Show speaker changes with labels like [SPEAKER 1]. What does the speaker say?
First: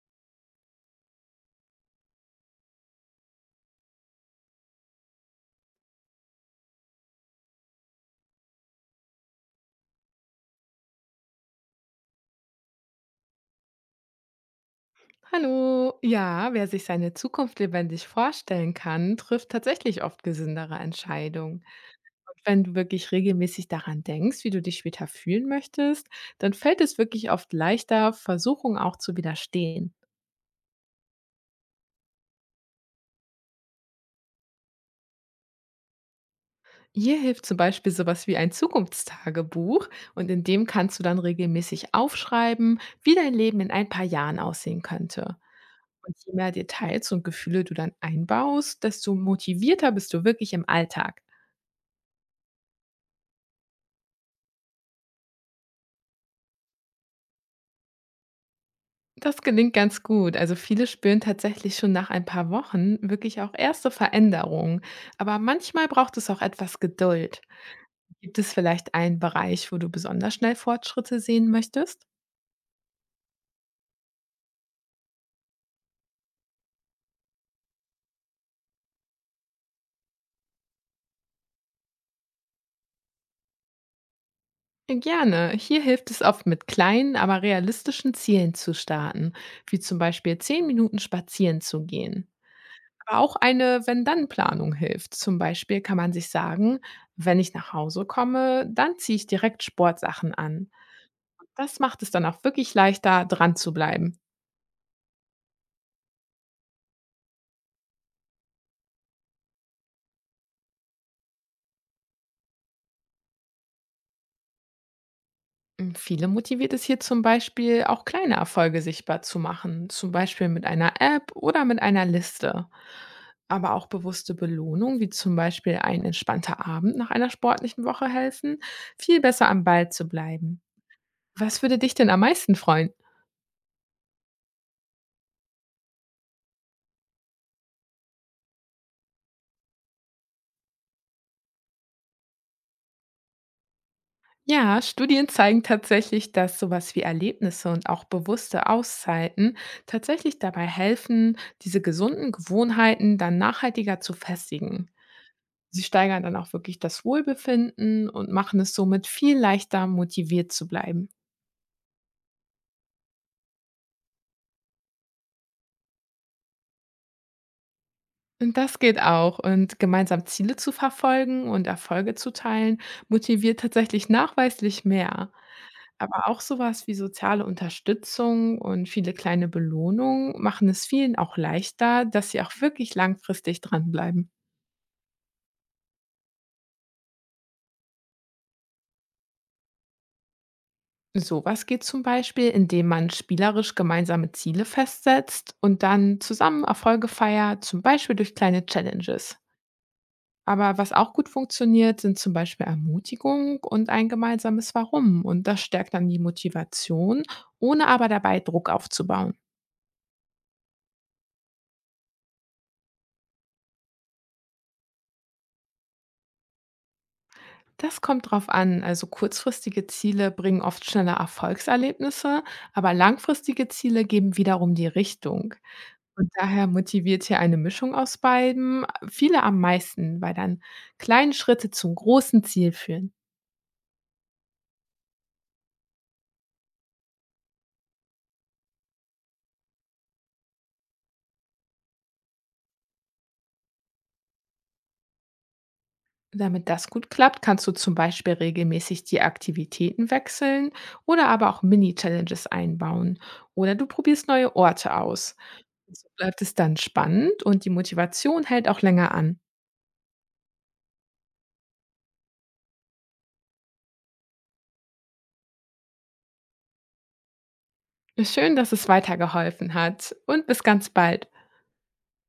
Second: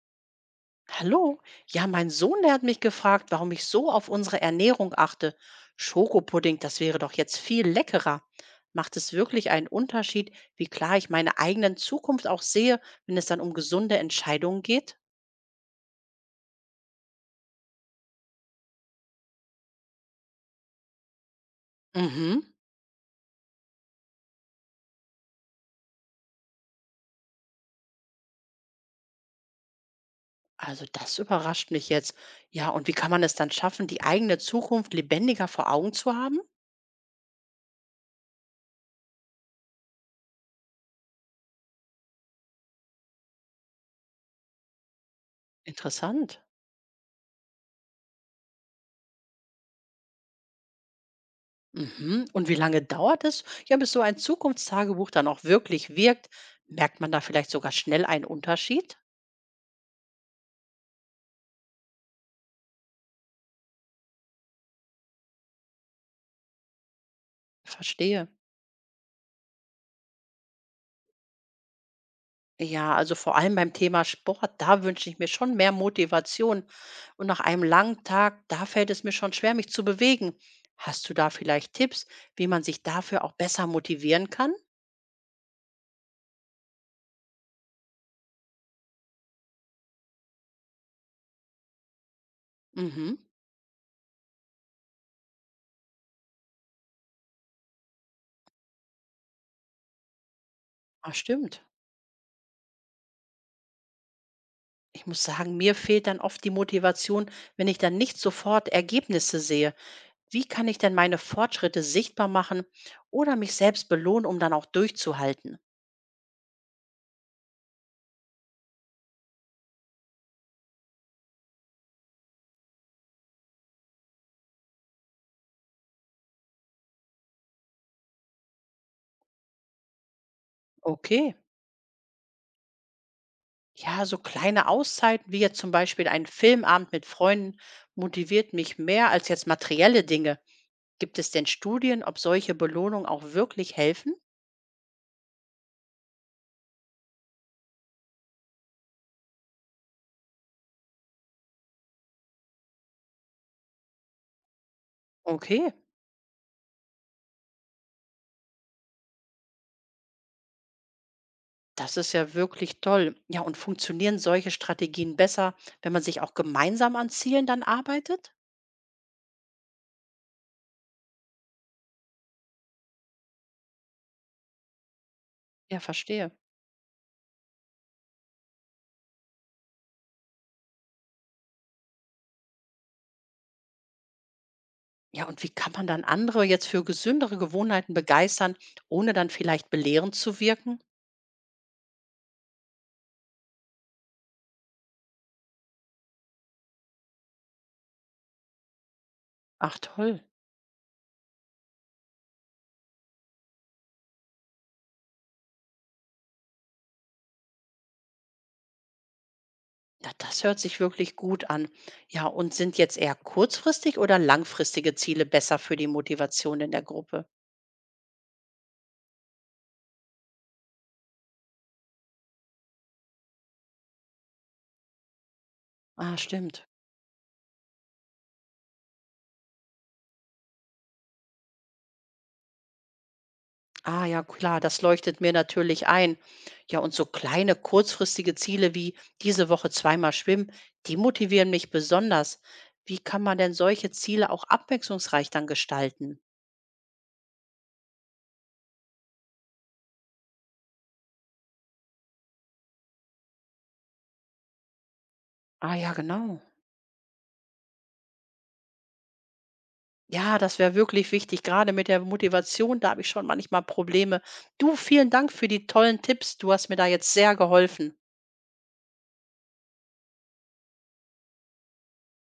[SPEAKER 1] Hallo? Ja, mein Sohn, der hat mich gefragt, warum ich so auf unsere Ernährung achte. Schokopudding, das wäre doch jetzt viel leckerer. Macht es wirklich einen Unterschied, wie klar ich meine eigenen Zukunft auch sehe, wenn es dann um gesunde Entscheidungen geht?
[SPEAKER 2] Hallo. Ja, wer sich seine Zukunft lebendig vorstellen kann, trifft tatsächlich oft gesündere Entscheidungen. Und
[SPEAKER 1] Mhm.
[SPEAKER 2] wenn du wirklich regelmäßig daran denkst, wie du dich später fühlen möchtest, dann fällt es wirklich oft leichter, Versuchungen auch zu widerstehen.
[SPEAKER 1] Also das überrascht mich jetzt. Ja, und wie kann man es dann schaffen, die eigene Zukunft lebendiger vor Augen zu haben?
[SPEAKER 2] Hier hilft zum Beispiel sowas wie ein Zukunftstagebuch, und in dem kannst du dann regelmäßig aufschreiben, wie dein Leben in ein paar Jahren aussehen könnte. Und je
[SPEAKER 1] Interessant.
[SPEAKER 2] mehr Details und Gefühle du dann einbaust, desto motivierter bist du wirklich im Alltag.
[SPEAKER 1] Mhm. Und wie lange dauert es, ja, bis so ein Zukunftstagebuch dann auch wirklich wirkt? Merkt man da vielleicht sogar schnell einen Unterschied?
[SPEAKER 2] Das gelingt ganz gut. Also viele spüren tatsächlich schon nach ein paar Wochen wirklich auch erste Veränderungen. Aber manchmal braucht es auch etwas Geduld.
[SPEAKER 1] Verstehe.
[SPEAKER 2] Gibt es vielleicht einen Bereich, wo du besonders schnell Fortschritte sehen möchtest?
[SPEAKER 1] Ja, also vor allem beim Thema Sport, da wünsche ich mir schon mehr Motivation. Und nach einem langen Tag, da fällt es mir schon schwer, mich zu bewegen. Hast du da vielleicht Tipps, wie man sich dafür auch besser motivieren kann?
[SPEAKER 2] Ja, gerne. Hier hilft es oft, mit kleinen, aber realistischen Zielen zu starten, wie zum Beispiel 10 Minuten spazieren zu gehen.
[SPEAKER 1] Mhm.
[SPEAKER 2] Aber auch eine Wenn-Dann-Planung hilft. Zum Beispiel kann man sich sagen, wenn ich nach Hause komme, dann ziehe ich direkt Sportsachen an.
[SPEAKER 1] Ah, stimmt.
[SPEAKER 2] Das macht es dann auch wirklich leichter, dran zu bleiben.
[SPEAKER 1] Ich muss sagen, mir fehlt dann oft die Motivation, wenn ich dann nicht sofort Ergebnisse sehe. Wie kann ich denn meine Fortschritte sichtbar machen oder mich selbst belohnen, um dann auch durchzuhalten?
[SPEAKER 2] Hm, viele motiviert es hier zum Beispiel, auch kleine Erfolge sichtbar zu machen, zum Beispiel mit einer App oder mit einer Liste. Aber auch bewusste Belohnung, wie zum Beispiel ein entspannter Abend nach einer sportlichen Woche, helfen viel besser am Ball zu bleiben.
[SPEAKER 1] Okay.
[SPEAKER 2] Was würde dich denn am meisten freuen?
[SPEAKER 1] Ja, so kleine Auszeiten wie jetzt zum Beispiel ein Filmabend mit Freunden motiviert mich mehr als jetzt materielle Dinge. Gibt es denn Studien, ob solche Belohnungen auch wirklich helfen?
[SPEAKER 2] Ja, Studien zeigen tatsächlich, dass sowas wie Erlebnisse und auch bewusste Auszeiten tatsächlich dabei helfen, diese gesunden Gewohnheiten dann nachhaltiger zu festigen.
[SPEAKER 1] Okay,
[SPEAKER 2] Sie steigern dann auch wirklich das Wohlbefinden und machen es somit viel leichter, motiviert zu bleiben.
[SPEAKER 1] das ist ja wirklich toll. Ja, und funktionieren solche Strategien besser, wenn man sich auch gemeinsam an Zielen dann arbeitet?
[SPEAKER 2] Und das geht auch. Und gemeinsam Ziele zu verfolgen und Erfolge zu teilen, motiviert tatsächlich nachweislich mehr.
[SPEAKER 1] Ja,
[SPEAKER 2] Aber
[SPEAKER 1] verstehe.
[SPEAKER 2] auch sowas wie soziale Unterstützung und viele kleine Belohnungen machen es vielen auch leichter, dass sie auch wirklich langfristig dranbleiben.
[SPEAKER 1] Ja, und wie kann man dann andere jetzt für gesündere Gewohnheiten begeistern, ohne dann vielleicht belehrend zu wirken?
[SPEAKER 2] Sowas geht zum Beispiel, indem man spielerisch gemeinsame Ziele festsetzt und dann zusammen Erfolge feiert, zum Beispiel durch kleine Challenges.
[SPEAKER 1] Ach toll.
[SPEAKER 2] Aber was auch gut funktioniert, sind zum Beispiel Ermutigung und ein gemeinsames Warum. Und das stärkt dann die Motivation, ohne aber dabei Druck aufzubauen.
[SPEAKER 1] Ja, das hört sich wirklich gut an. Ja, und sind jetzt eher kurzfristig oder langfristige Ziele besser für die Motivation in der Gruppe?
[SPEAKER 2] Das kommt drauf an. Also kurzfristige Ziele bringen oft schneller Erfolgserlebnisse, aber langfristige Ziele geben wiederum die Richtung.
[SPEAKER 1] Ah,
[SPEAKER 2] Und
[SPEAKER 1] stimmt.
[SPEAKER 2] daher motiviert hier eine Mischung aus beidem viele am meisten, weil dann kleine Schritte zum großen Ziel führen.
[SPEAKER 1] Ah, ja, klar, das leuchtet mir natürlich ein. Ja, und so kleine kurzfristige Ziele wie diese Woche zweimal schwimmen, die motivieren mich besonders. Wie kann man denn solche Ziele auch abwechslungsreich dann gestalten?
[SPEAKER 2] Damit das gut klappt, kannst du zum Beispiel regelmäßig die Aktivitäten wechseln oder aber auch Mini-Challenges einbauen. Oder du probierst neue Orte aus.
[SPEAKER 1] Ah, ja,
[SPEAKER 2] So
[SPEAKER 1] genau.
[SPEAKER 2] bleibt es dann spannend und die Motivation hält auch länger an.
[SPEAKER 1] Ja, das wäre wirklich wichtig. Gerade mit der Motivation, da habe ich schon manchmal Probleme. Du, vielen Dank für die tollen Tipps. Du hast mir da jetzt sehr geholfen.
[SPEAKER 2] Schön, dass es weitergeholfen hat, und bis ganz bald.